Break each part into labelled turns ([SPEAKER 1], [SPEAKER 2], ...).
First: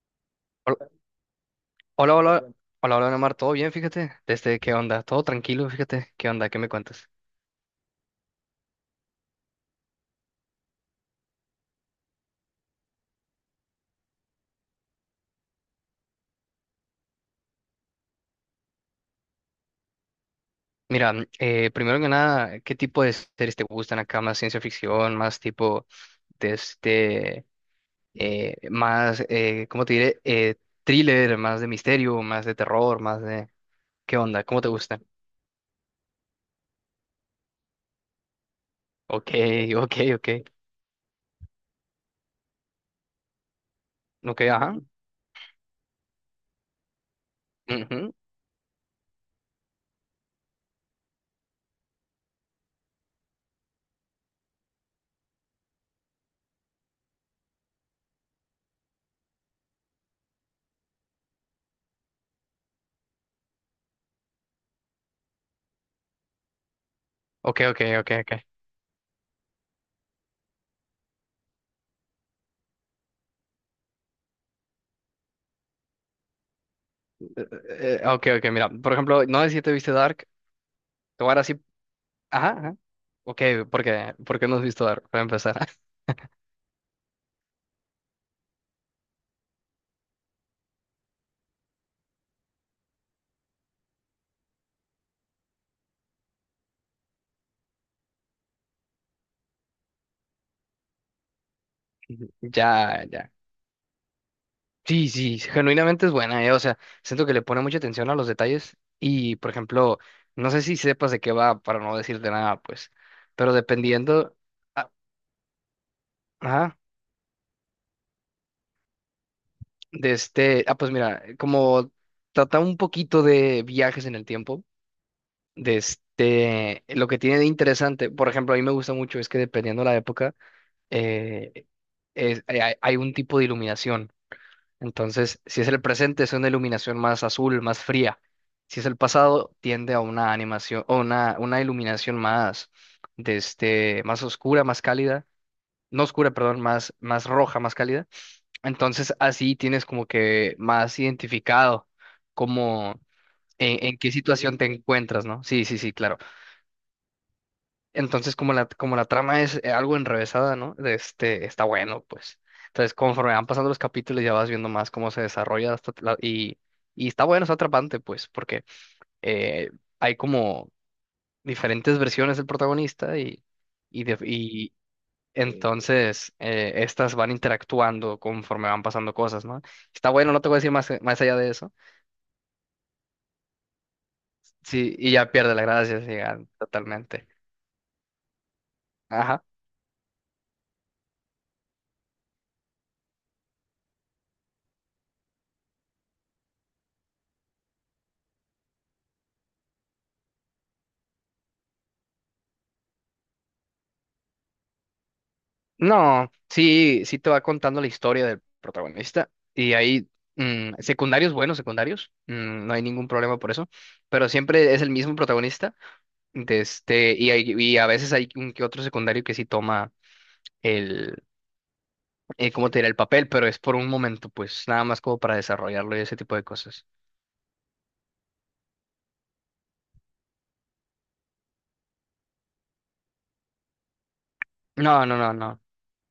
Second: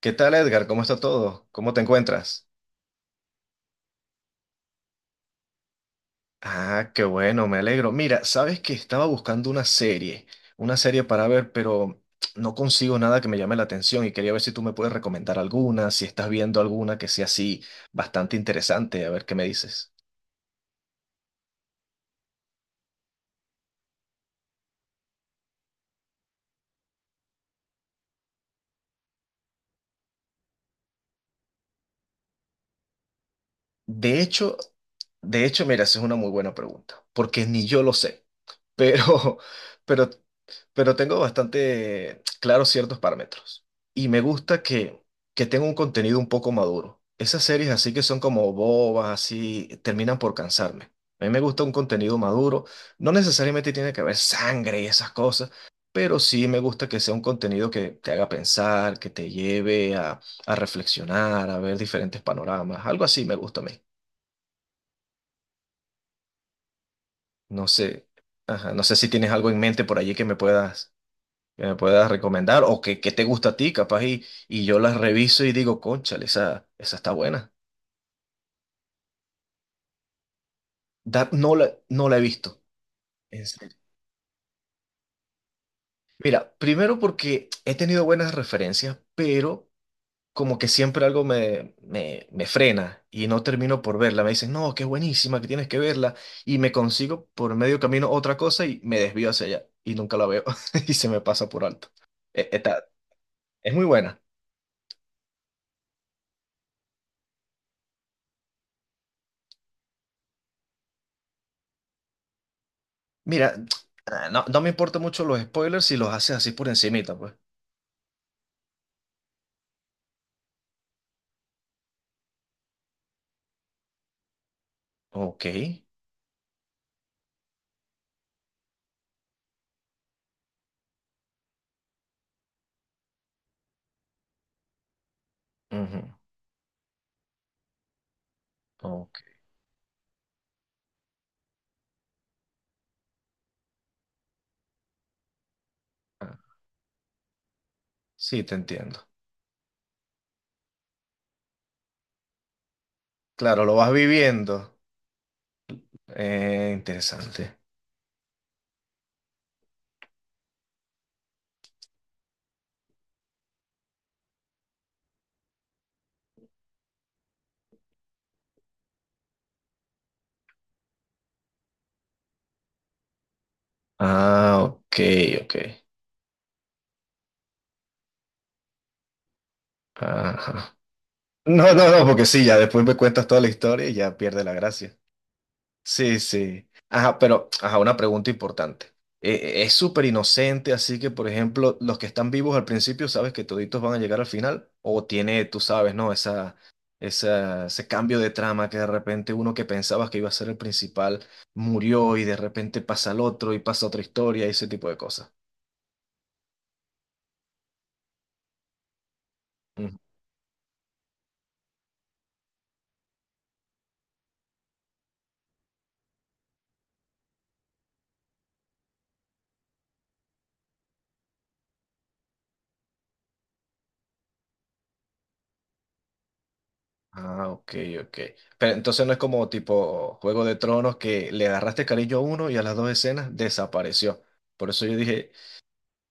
[SPEAKER 1] ¿Qué tal, Edgar?
[SPEAKER 2] Hol-
[SPEAKER 1] ¿Cómo está todo? ¿Cómo te
[SPEAKER 2] Hola, hola,
[SPEAKER 1] encuentras?
[SPEAKER 2] hola, hola, Neomar, ¿todo bien? Fíjate, desde qué onda, todo tranquilo, fíjate, qué onda, qué me
[SPEAKER 1] Ah, qué
[SPEAKER 2] cuentas.
[SPEAKER 1] bueno, me alegro. Mira, sabes que estaba buscando una serie para ver, pero no consigo nada que me llame la atención y quería ver si tú me puedes recomendar alguna, si estás viendo alguna que sea así bastante interesante, a ver qué me dices.
[SPEAKER 2] Mira, primero que nada, ¿qué tipo de series te gustan acá? ¿Más ciencia ficción, más tipo de este, más, ¿cómo te diré? Thriller, más de misterio, más de terror, más de... ¿Qué
[SPEAKER 1] De
[SPEAKER 2] onda?
[SPEAKER 1] hecho,
[SPEAKER 2] ¿Cómo te gustan?
[SPEAKER 1] de hecho, mira, esa es una muy buena pregunta, porque ni yo lo sé, pero,
[SPEAKER 2] Ok, ok,
[SPEAKER 1] pero,
[SPEAKER 2] ok,
[SPEAKER 1] pero tengo bastante claros ciertos parámetros y me
[SPEAKER 2] ok,
[SPEAKER 1] gusta
[SPEAKER 2] ajá,
[SPEAKER 1] que tenga un contenido un poco maduro. Esas series así que
[SPEAKER 2] ujú,
[SPEAKER 1] son como bobas, así, terminan por cansarme. A mí me gusta un contenido maduro, no necesariamente tiene que haber sangre y esas cosas, pero sí me gusta que sea un contenido que te haga pensar, que te lleve a reflexionar, a ver diferentes panoramas, algo así me gusta a mí.
[SPEAKER 2] Ok,
[SPEAKER 1] No
[SPEAKER 2] ok,
[SPEAKER 1] sé,
[SPEAKER 2] ok, ok.
[SPEAKER 1] ajá, no sé si tienes algo en mente por allí que me puedas recomendar o que te gusta a ti, capaz, y yo las reviso y digo, cónchale, esa está buena.
[SPEAKER 2] Ok, mira, por ejemplo, no sé si te viste Dark, te voy
[SPEAKER 1] Dark
[SPEAKER 2] a dar así,
[SPEAKER 1] no la he visto.
[SPEAKER 2] ajá, Ok,
[SPEAKER 1] ¿En serio?
[SPEAKER 2] porque, porque no has visto Dark, para empezar.
[SPEAKER 1] Mira, primero porque he tenido buenas referencias, pero como que siempre algo me frena y no termino por verla. Me dicen, no, que es buenísima, que tienes que verla. Y me consigo por medio camino otra cosa y me desvío hacia allá y nunca la veo y se me pasa por alto. Está,
[SPEAKER 2] Ya, ya.
[SPEAKER 1] es muy buena.
[SPEAKER 2] Sí, sí, genuinamente es buena, o sea, siento que le pone mucha atención a los detalles y, por ejemplo, no sé si sepas de qué va, para no decirte nada, pues,
[SPEAKER 1] Mira,
[SPEAKER 2] pero
[SPEAKER 1] ah,
[SPEAKER 2] dependiendo,
[SPEAKER 1] no, no me
[SPEAKER 2] ah,
[SPEAKER 1] importan mucho los spoilers si los haces así por
[SPEAKER 2] ajá,
[SPEAKER 1] encimita, pues.
[SPEAKER 2] de este, ah, pues mira, como trata un poquito de viajes en el tiempo,
[SPEAKER 1] Ok.
[SPEAKER 2] de este, lo que tiene de interesante, por ejemplo, a mí me gusta mucho es que dependiendo la época, eh, hay un tipo de iluminación. Entonces, si es el
[SPEAKER 1] Ujú,
[SPEAKER 2] presente, es una iluminación más azul, más fría. Si es el
[SPEAKER 1] ok,
[SPEAKER 2] pasado, tiende a una animación o una iluminación más, de este, más oscura, más cálida. No oscura,
[SPEAKER 1] ah,
[SPEAKER 2] perdón, más roja, más cálida.
[SPEAKER 1] sí, te entiendo.
[SPEAKER 2] Entonces, así tienes como que más identificado como
[SPEAKER 1] Claro, lo vas
[SPEAKER 2] en qué situación te
[SPEAKER 1] viviendo.
[SPEAKER 2] encuentras, ¿no? Sí, sí, sí, claro.
[SPEAKER 1] Interesante.
[SPEAKER 2] Entonces, como la trama es algo enrevesada, ¿no? De este, está bueno, pues. Entonces, conforme van pasando los capítulos, ya vas viendo más cómo se desarrolla y está bueno, está atrapante, pues, porque eh, hay como diferentes versiones del protagonista y, y, de-
[SPEAKER 1] Ah,
[SPEAKER 2] y
[SPEAKER 1] ok, ok.
[SPEAKER 2] entonces estas van interactuando conforme van pasando cosas, ¿no? Está bueno, no te voy a decir
[SPEAKER 1] Ajá.
[SPEAKER 2] más, más allá de eso.
[SPEAKER 1] No, no, no, porque sí, ya después me cuentas toda la historia y ya pierde la
[SPEAKER 2] Sí,
[SPEAKER 1] gracia.
[SPEAKER 2] y ya pierde la gracia, sí,
[SPEAKER 1] Sí,
[SPEAKER 2] ya,
[SPEAKER 1] sí. Ajá,
[SPEAKER 2] totalmente.
[SPEAKER 1] pero, ajá, una pregunta importante.
[SPEAKER 2] Ajá.
[SPEAKER 1] Es súper inocente, así que, por ejemplo, los que están vivos al principio, ¿sabes que toditos van a llegar al final? O tiene, tú sabes, ¿no? Esa, ese cambio de trama que de repente uno que pensabas que iba a ser el principal murió y de repente pasa al otro y pasa otra historia y ese tipo de cosas.
[SPEAKER 2] No, sí, sí te va contando la historia del protagonista y hay secundarios buenos, secundarios, no hay ningún problema por eso, pero siempre es el mismo protagonista de este, y a veces hay un que otro secundario que sí toma el, ¿cómo te diré? El papel, pero es por un momento, pues nada más como para desarrollarlo y ese tipo de cosas.
[SPEAKER 1] Ah, ok, ok. Pero entonces no es como tipo Juego de Tronos que le agarraste cariño a uno y a las dos escenas desapareció. Por eso yo
[SPEAKER 2] No, no,
[SPEAKER 1] dije,
[SPEAKER 2] no, no.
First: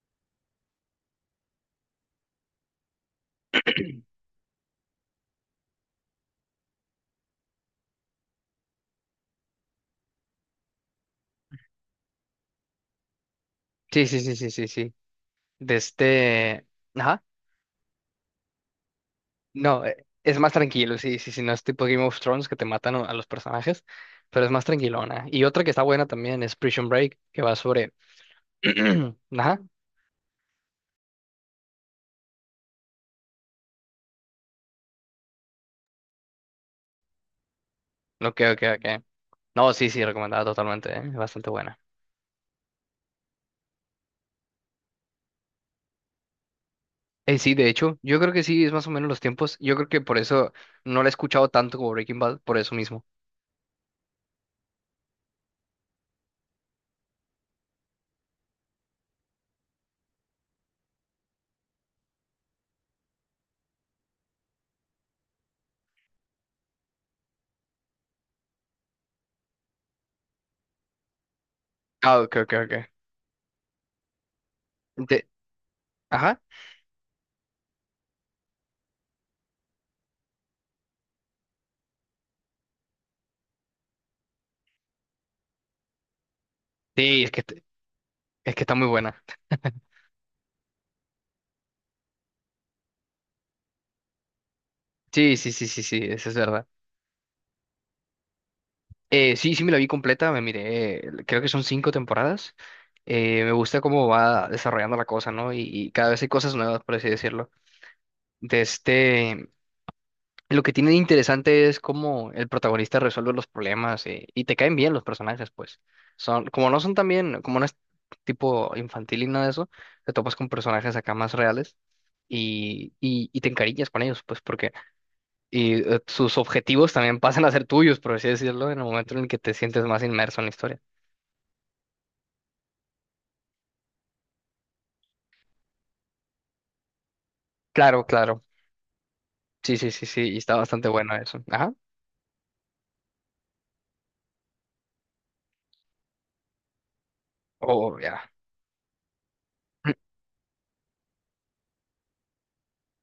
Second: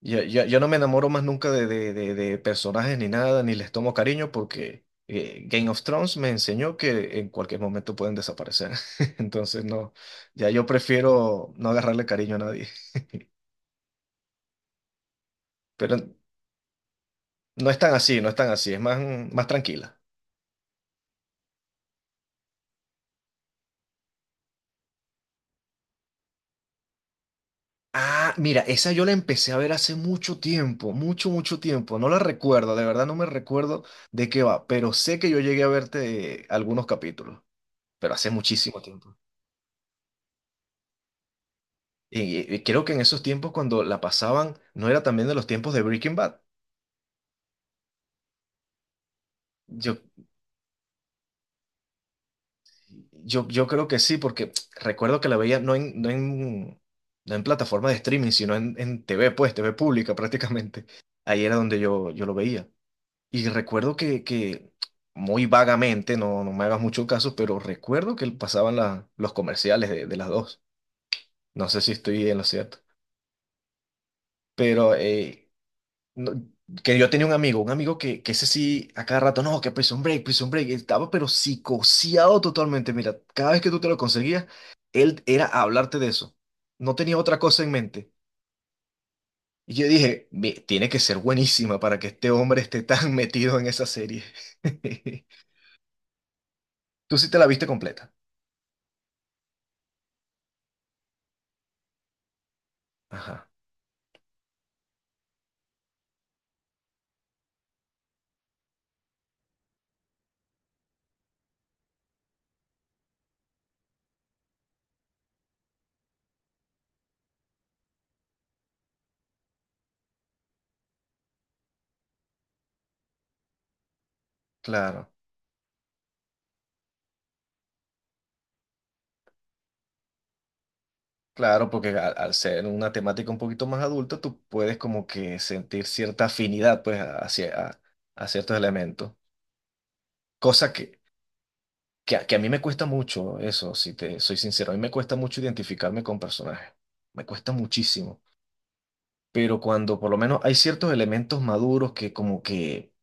[SPEAKER 1] yo no me enamoro más nunca de personajes ni nada, ni les tomo cariño porque Game of Thrones me enseñó que en cualquier momento pueden desaparecer. Entonces no, ya yo prefiero no agarrarle cariño a nadie.
[SPEAKER 2] Sí, sí, sí, sí, sí, sí. De
[SPEAKER 1] Pero
[SPEAKER 2] este... Ajá.
[SPEAKER 1] no es tan así, no es tan así, es más, más
[SPEAKER 2] No,
[SPEAKER 1] tranquila.
[SPEAKER 2] es más tranquilo, sí, sí, sí, no es tipo Game of Thrones que te matan a los personajes, pero es más tranquilona. Y otra que está buena también es Prison Break, que va sobre...
[SPEAKER 1] Ah, mira, esa yo la empecé a
[SPEAKER 2] Ajá,
[SPEAKER 1] ver hace mucho tiempo, mucho, mucho tiempo. No la recuerdo, de verdad no me recuerdo de qué va, pero sé que yo llegué a verte algunos capítulos, pero hace
[SPEAKER 2] ok,
[SPEAKER 1] muchísimo
[SPEAKER 2] ok.
[SPEAKER 1] tiempo.
[SPEAKER 2] No, sí, sí, recomendada totalmente, bastante buena.
[SPEAKER 1] Y, creo que en esos tiempos cuando la pasaban, no era también de los tiempos de Breaking Bad.
[SPEAKER 2] Sí, de hecho, yo creo que sí, es más o menos los tiempos. Yo creo
[SPEAKER 1] Yo,
[SPEAKER 2] que por eso no la he escuchado tanto como Breaking Bad, por eso mismo.
[SPEAKER 1] yo creo que sí, porque recuerdo que la veía no en plataforma de streaming, sino en TV, pues, TV pública prácticamente. Ahí era donde yo lo veía. Y recuerdo que muy vagamente, no, no me hagas mucho caso, pero recuerdo que pasaban los comerciales de las dos. No sé si
[SPEAKER 2] Ah,
[SPEAKER 1] estoy
[SPEAKER 2] ok,
[SPEAKER 1] en lo
[SPEAKER 2] ok, ok.
[SPEAKER 1] cierto. Pero
[SPEAKER 2] De-
[SPEAKER 1] no-
[SPEAKER 2] Ajá,
[SPEAKER 1] que yo tenía un amigo que ese sí, a cada rato, no, que Prison Break, Prison Break, estaba pero psicoseado totalmente. Mira, cada vez que tú te lo conseguías, él era hablarte de eso. No tenía
[SPEAKER 2] sí,
[SPEAKER 1] otra cosa en mente.
[SPEAKER 2] es que está muy buena.
[SPEAKER 1] Y yo dije: "Ve, tiene que ser buenísima para que este hombre esté tan metido en esa serie".
[SPEAKER 2] Sí, sí, sí, sí, sí, eso es verdad.
[SPEAKER 1] Tú sí te la viste completa.
[SPEAKER 2] Sí, sí me la vi completa, me miré, creo que son cinco temporadas.
[SPEAKER 1] Ajá,
[SPEAKER 2] Me gusta cómo va desarrollando la cosa, ¿no? Y cada vez hay cosas nuevas, por así decirlo. De este, lo que tiene de interesante es cómo el protagonista resuelve los problemas y te caen bien los personajes, pues. Son, como no son también, como no es tipo infantil y nada de eso, te topas con personajes acá más reales y te encariñas con ellos, pues porque
[SPEAKER 1] claro,
[SPEAKER 2] sus objetivos también pasan a ser tuyos, por así decirlo, en el momento en el que te sientes más inmerso en la historia.
[SPEAKER 1] claro, porque al ser una temática un poquito más adulta, tú puedes como que sentir cierta afinidad pues hacia
[SPEAKER 2] Claro,
[SPEAKER 1] a
[SPEAKER 2] claro.
[SPEAKER 1] ciertos elementos.
[SPEAKER 2] Sí, sí, sí, sí. Y está
[SPEAKER 1] Cosa que,
[SPEAKER 2] bastante bueno eso. Ajá.
[SPEAKER 1] que a mí me cuesta mucho, eso, si te soy sincero, a mí me cuesta mucho identificarme con personajes. Me cuesta
[SPEAKER 2] Oh,
[SPEAKER 1] muchísimo.
[SPEAKER 2] ya.
[SPEAKER 1] Pero
[SPEAKER 2] Mm,
[SPEAKER 1] cuando por lo menos hay ciertos elementos maduros que como que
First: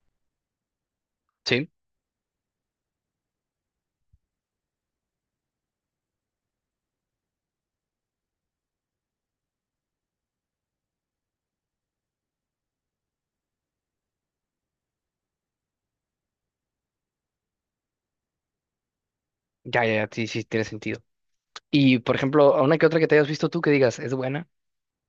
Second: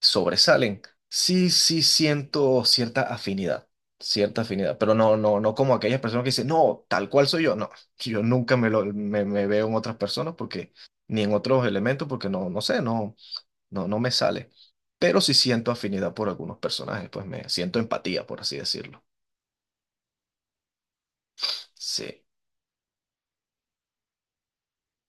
[SPEAKER 1] sobresalen, sí,
[SPEAKER 2] sí,
[SPEAKER 1] sí siento cierta afinidad, pero no, no, no como aquellas personas que dicen, no, tal cual soy yo, no, yo nunca me veo en otras personas porque, ni en otros elementos porque no, no sé, no, no me sale, pero sí siento afinidad por algunos personajes, pues me siento empatía, por así decirlo.
[SPEAKER 2] ya, ya, ya, sí, sí, tiene sentido. Y, por
[SPEAKER 1] Sí.
[SPEAKER 2] ejemplo, a una que otra que te hayas visto tú que digas, ¿es buena?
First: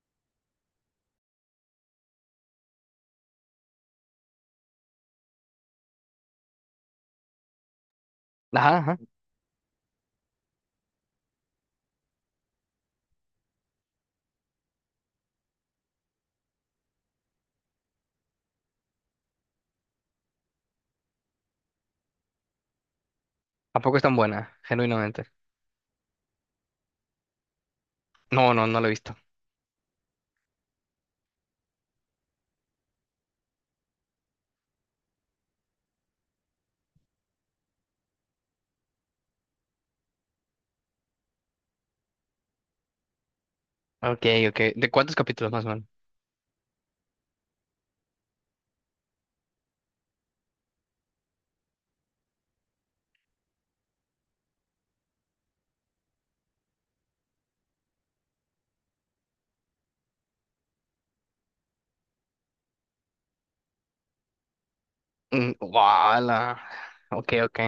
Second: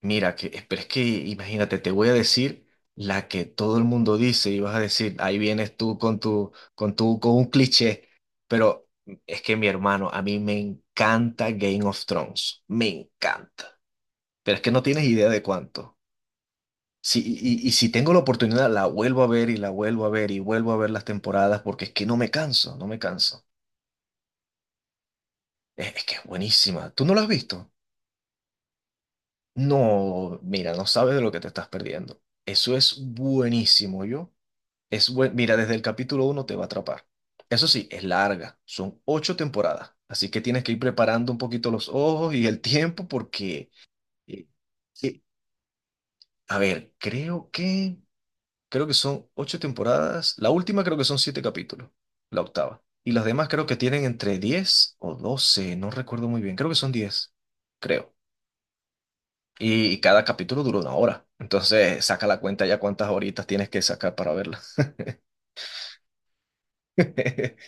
[SPEAKER 1] Mira, que, pero es que imagínate, te voy a decir la que todo el mundo dice y vas a decir, ahí vienes tú con tu, con un cliché,
[SPEAKER 2] Ajá,
[SPEAKER 1] pero
[SPEAKER 2] ajá.
[SPEAKER 1] es que mi hermano, a mí me encanta Game of Thrones, me encanta, pero es que no tienes idea de cuánto. Sí y si tengo la oportunidad, la vuelvo a ver y la vuelvo a ver y vuelvo a ver las temporadas porque es que no me canso, no me canso.
[SPEAKER 2] ¿Tampoco es tan buena? Genuinamente.
[SPEAKER 1] Es que es buenísima. ¿Tú no la has visto?
[SPEAKER 2] No, no, no lo he visto.
[SPEAKER 1] No, mira, no sabes de lo que te estás perdiendo. Eso es buenísimo, yo. Es buen, mira, desde el capítulo uno te va a atrapar. Eso sí, es larga, son ocho temporadas, así que tienes que ir preparando un poquito los ojos y el tiempo porque,
[SPEAKER 2] Ok,
[SPEAKER 1] eh,
[SPEAKER 2] ok. ¿De cuántos
[SPEAKER 1] eh,
[SPEAKER 2] capítulos más o menos?
[SPEAKER 1] a ver, creo que son ocho temporadas, la última creo que son siete capítulos, la octava, y las demás creo que tienen entre 10 o 12, no recuerdo muy bien, creo que son 10, creo. Y cada capítulo dura una hora, entonces saca la cuenta ya cuántas horitas tienes que sacar para verla.
[SPEAKER 2] Mm, ¡Wala! Ok, ok.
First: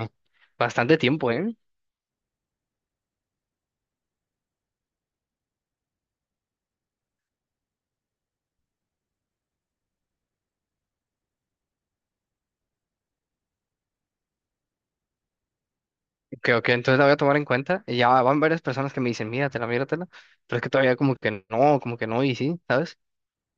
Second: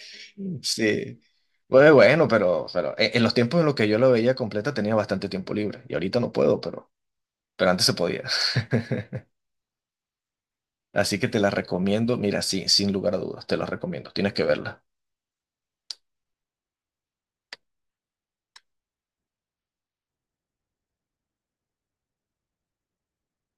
[SPEAKER 2] Bastante
[SPEAKER 1] Sí.
[SPEAKER 2] tiempo, ¿eh?
[SPEAKER 1] Bueno, bueno, pero en los tiempos en los que yo la veía completa tenía bastante tiempo libre y ahorita no puedo, pero antes se podía. Así que te la recomiendo, mira, sí, sin lugar a dudas, te la recomiendo, tienes que verla.
[SPEAKER 2] Ok, ok. Entonces la voy a tomar en cuenta. Y ya van varias personas que me dicen, míratela, míratela. Pero es que todavía como que no, y sí, ¿sabes?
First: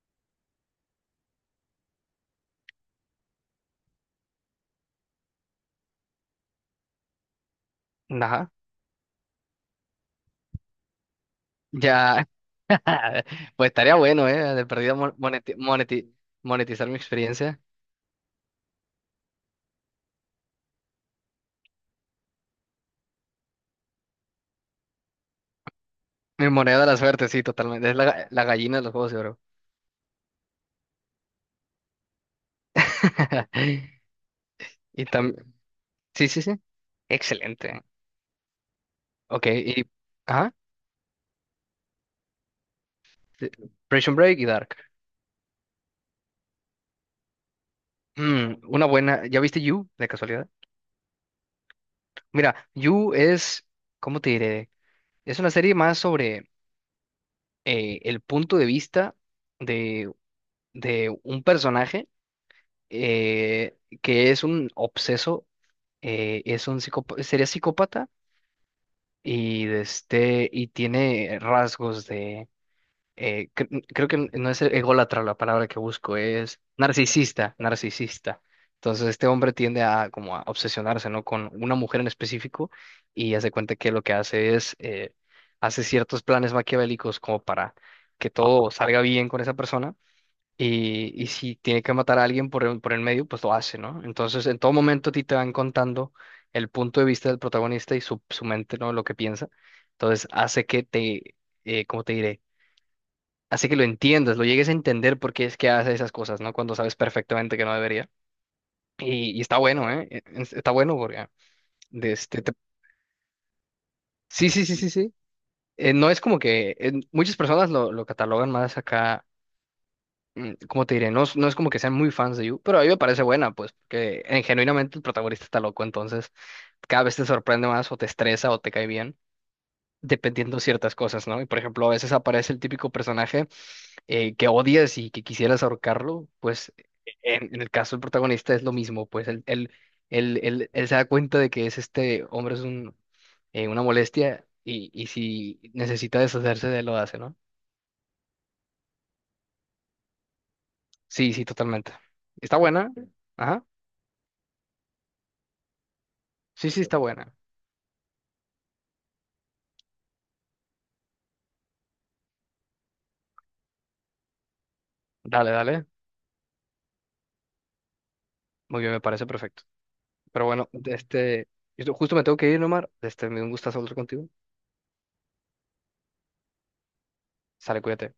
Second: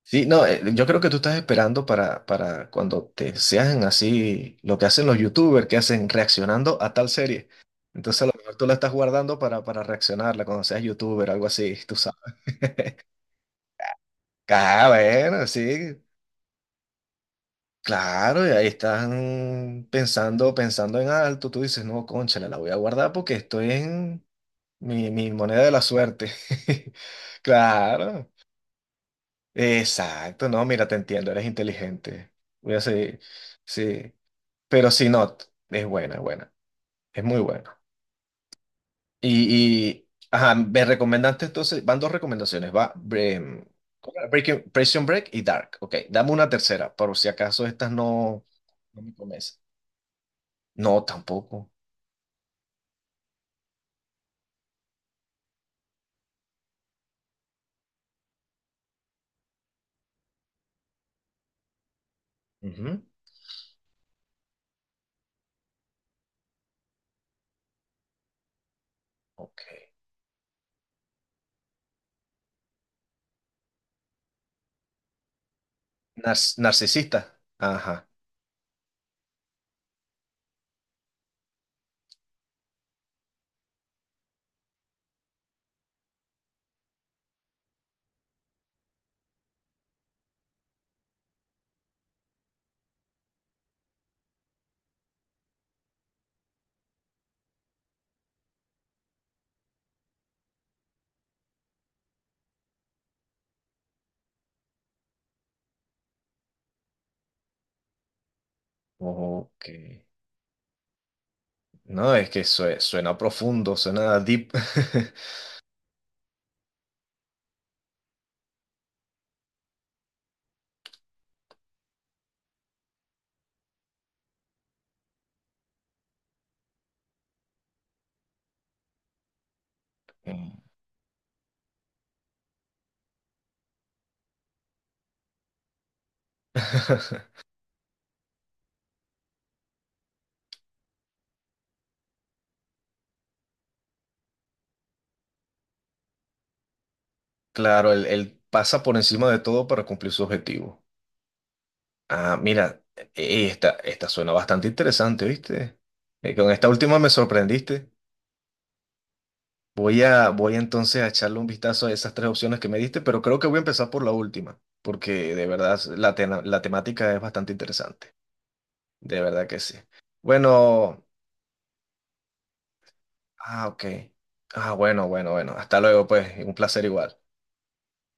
[SPEAKER 1] Sí, no, yo creo que tú estás esperando para cuando te sean así lo que hacen los youtubers, que hacen reaccionando a tal serie. Entonces a lo
[SPEAKER 2] Ajá.
[SPEAKER 1] mejor tú la estás guardando para reaccionarla cuando seas youtuber, algo así, tú sabes.
[SPEAKER 2] Ya. Pues estaría bueno, ¿eh? De
[SPEAKER 1] Ah,
[SPEAKER 2] perdido
[SPEAKER 1] bueno, sí.
[SPEAKER 2] monetizar mi experiencia.
[SPEAKER 1] Claro, y ahí están pensando, pensando en alto. Tú dices, no, cónchale, la voy a guardar porque estoy en mi moneda de la suerte.
[SPEAKER 2] Mi moneda de la suerte, sí, totalmente. Es la,
[SPEAKER 1] Claro,
[SPEAKER 2] la gallina de los juegos de oro.
[SPEAKER 1] exacto. No, mira, te entiendo, eres inteligente. Voy a seguir, sí. Pero
[SPEAKER 2] Y
[SPEAKER 1] si no,
[SPEAKER 2] también.
[SPEAKER 1] es buena, es
[SPEAKER 2] Sí, sí,
[SPEAKER 1] buena.
[SPEAKER 2] sí.
[SPEAKER 1] Es muy buena.
[SPEAKER 2] Excelente. Ok, y.
[SPEAKER 1] Y,
[SPEAKER 2] Ajá.
[SPEAKER 1] ajá, me recomendaste entonces, van dos recomendaciones, va
[SPEAKER 2] Sí,
[SPEAKER 1] em,
[SPEAKER 2] Prison
[SPEAKER 1] ¿cómo era?
[SPEAKER 2] Break y
[SPEAKER 1] Breaking,
[SPEAKER 2] Dark.
[SPEAKER 1] Prison Break y Dark. Ok, dame una tercera, por si acaso estas no,
[SPEAKER 2] Mm, una
[SPEAKER 1] no me
[SPEAKER 2] buena. ¿Ya
[SPEAKER 1] convencen.
[SPEAKER 2] viste You, de casualidad?
[SPEAKER 1] No, tampoco.
[SPEAKER 2] Mira, You es. ¿Cómo te diré? Es una serie más sobre el punto de vista de, de un personaje
[SPEAKER 1] Ujú,
[SPEAKER 2] eh, que es un obseso es un psicópata, sería psicópata
[SPEAKER 1] ok.
[SPEAKER 2] y de este y tiene rasgos de creo que no es ególatra la palabra que busco,
[SPEAKER 1] Nar-
[SPEAKER 2] es
[SPEAKER 1] narcisista.
[SPEAKER 2] narcisista,
[SPEAKER 1] Ajá.
[SPEAKER 2] narcisista. Entonces este hombre tiende a como a obsesionarse, ¿no? Con una mujer en específico y hace cuenta que lo que hace es hace ciertos planes maquiavélicos como para que todo salga bien con esa persona y si tiene que matar a alguien por el medio, pues lo hace, ¿no? Entonces, en todo momento a ti te van contando el punto de vista del protagonista y su mente, ¿no? Lo que piensa. Entonces, hace que te, ¿cómo te diré? Hace que lo entiendas, lo llegues a entender por qué es que hace esas cosas, ¿no? Cuando sabes perfectamente que no debería. Y está
[SPEAKER 1] Ok.
[SPEAKER 2] bueno, ¿eh? Está bueno porque... ah, de
[SPEAKER 1] No, es
[SPEAKER 2] este,
[SPEAKER 1] que
[SPEAKER 2] te-
[SPEAKER 1] sue- suena profundo, suena
[SPEAKER 2] Sí,
[SPEAKER 1] deep.
[SPEAKER 2] sí, sí, sí, sí. No es como que... muchas personas lo catalogan más acá como te diré, no, no es como que sean muy fans de You, pero a mí me parece buena, pues, porque genuinamente el protagonista está loco, entonces cada vez te sorprende más o te estresa o te cae bien,
[SPEAKER 1] Mm.
[SPEAKER 2] dependiendo ciertas cosas, ¿no? Y por ejemplo, a veces aparece el típico personaje que odias y que quisieras ahorcarlo, pues en el caso del protagonista es lo mismo, pues él se da cuenta de que es este hombre es un, una molestia y si necesita deshacerse de él lo hace, ¿no?
[SPEAKER 1] Claro, él pasa por encima de todo para cumplir su objetivo.
[SPEAKER 2] Sí, sí, totalmente.
[SPEAKER 1] Ah,
[SPEAKER 2] Está
[SPEAKER 1] mira,
[SPEAKER 2] buena. Ajá.
[SPEAKER 1] esta, esta suena bastante interesante, ¿viste? Con esta
[SPEAKER 2] Sí, sí, está
[SPEAKER 1] última me
[SPEAKER 2] buena.
[SPEAKER 1] sorprendiste. Voy a, voy entonces a echarle un vistazo a esas tres opciones que me diste, pero creo que voy a empezar por la última, porque de
[SPEAKER 2] Dale,
[SPEAKER 1] verdad
[SPEAKER 2] dale.
[SPEAKER 1] la temática es bastante interesante.
[SPEAKER 2] Muy bien, me
[SPEAKER 1] De
[SPEAKER 2] parece
[SPEAKER 1] verdad que
[SPEAKER 2] perfecto.
[SPEAKER 1] sí.
[SPEAKER 2] Pero bueno,
[SPEAKER 1] Bueno,
[SPEAKER 2] este, yo justo me tengo que ir, Omar. Este, me dio un
[SPEAKER 1] ah,
[SPEAKER 2] gustazo
[SPEAKER 1] ok.
[SPEAKER 2] hablar contigo.
[SPEAKER 1] Ah, bueno, bueno, bueno. Hasta luego, pues. Un placer igual.
[SPEAKER 2] Sale, cuídate.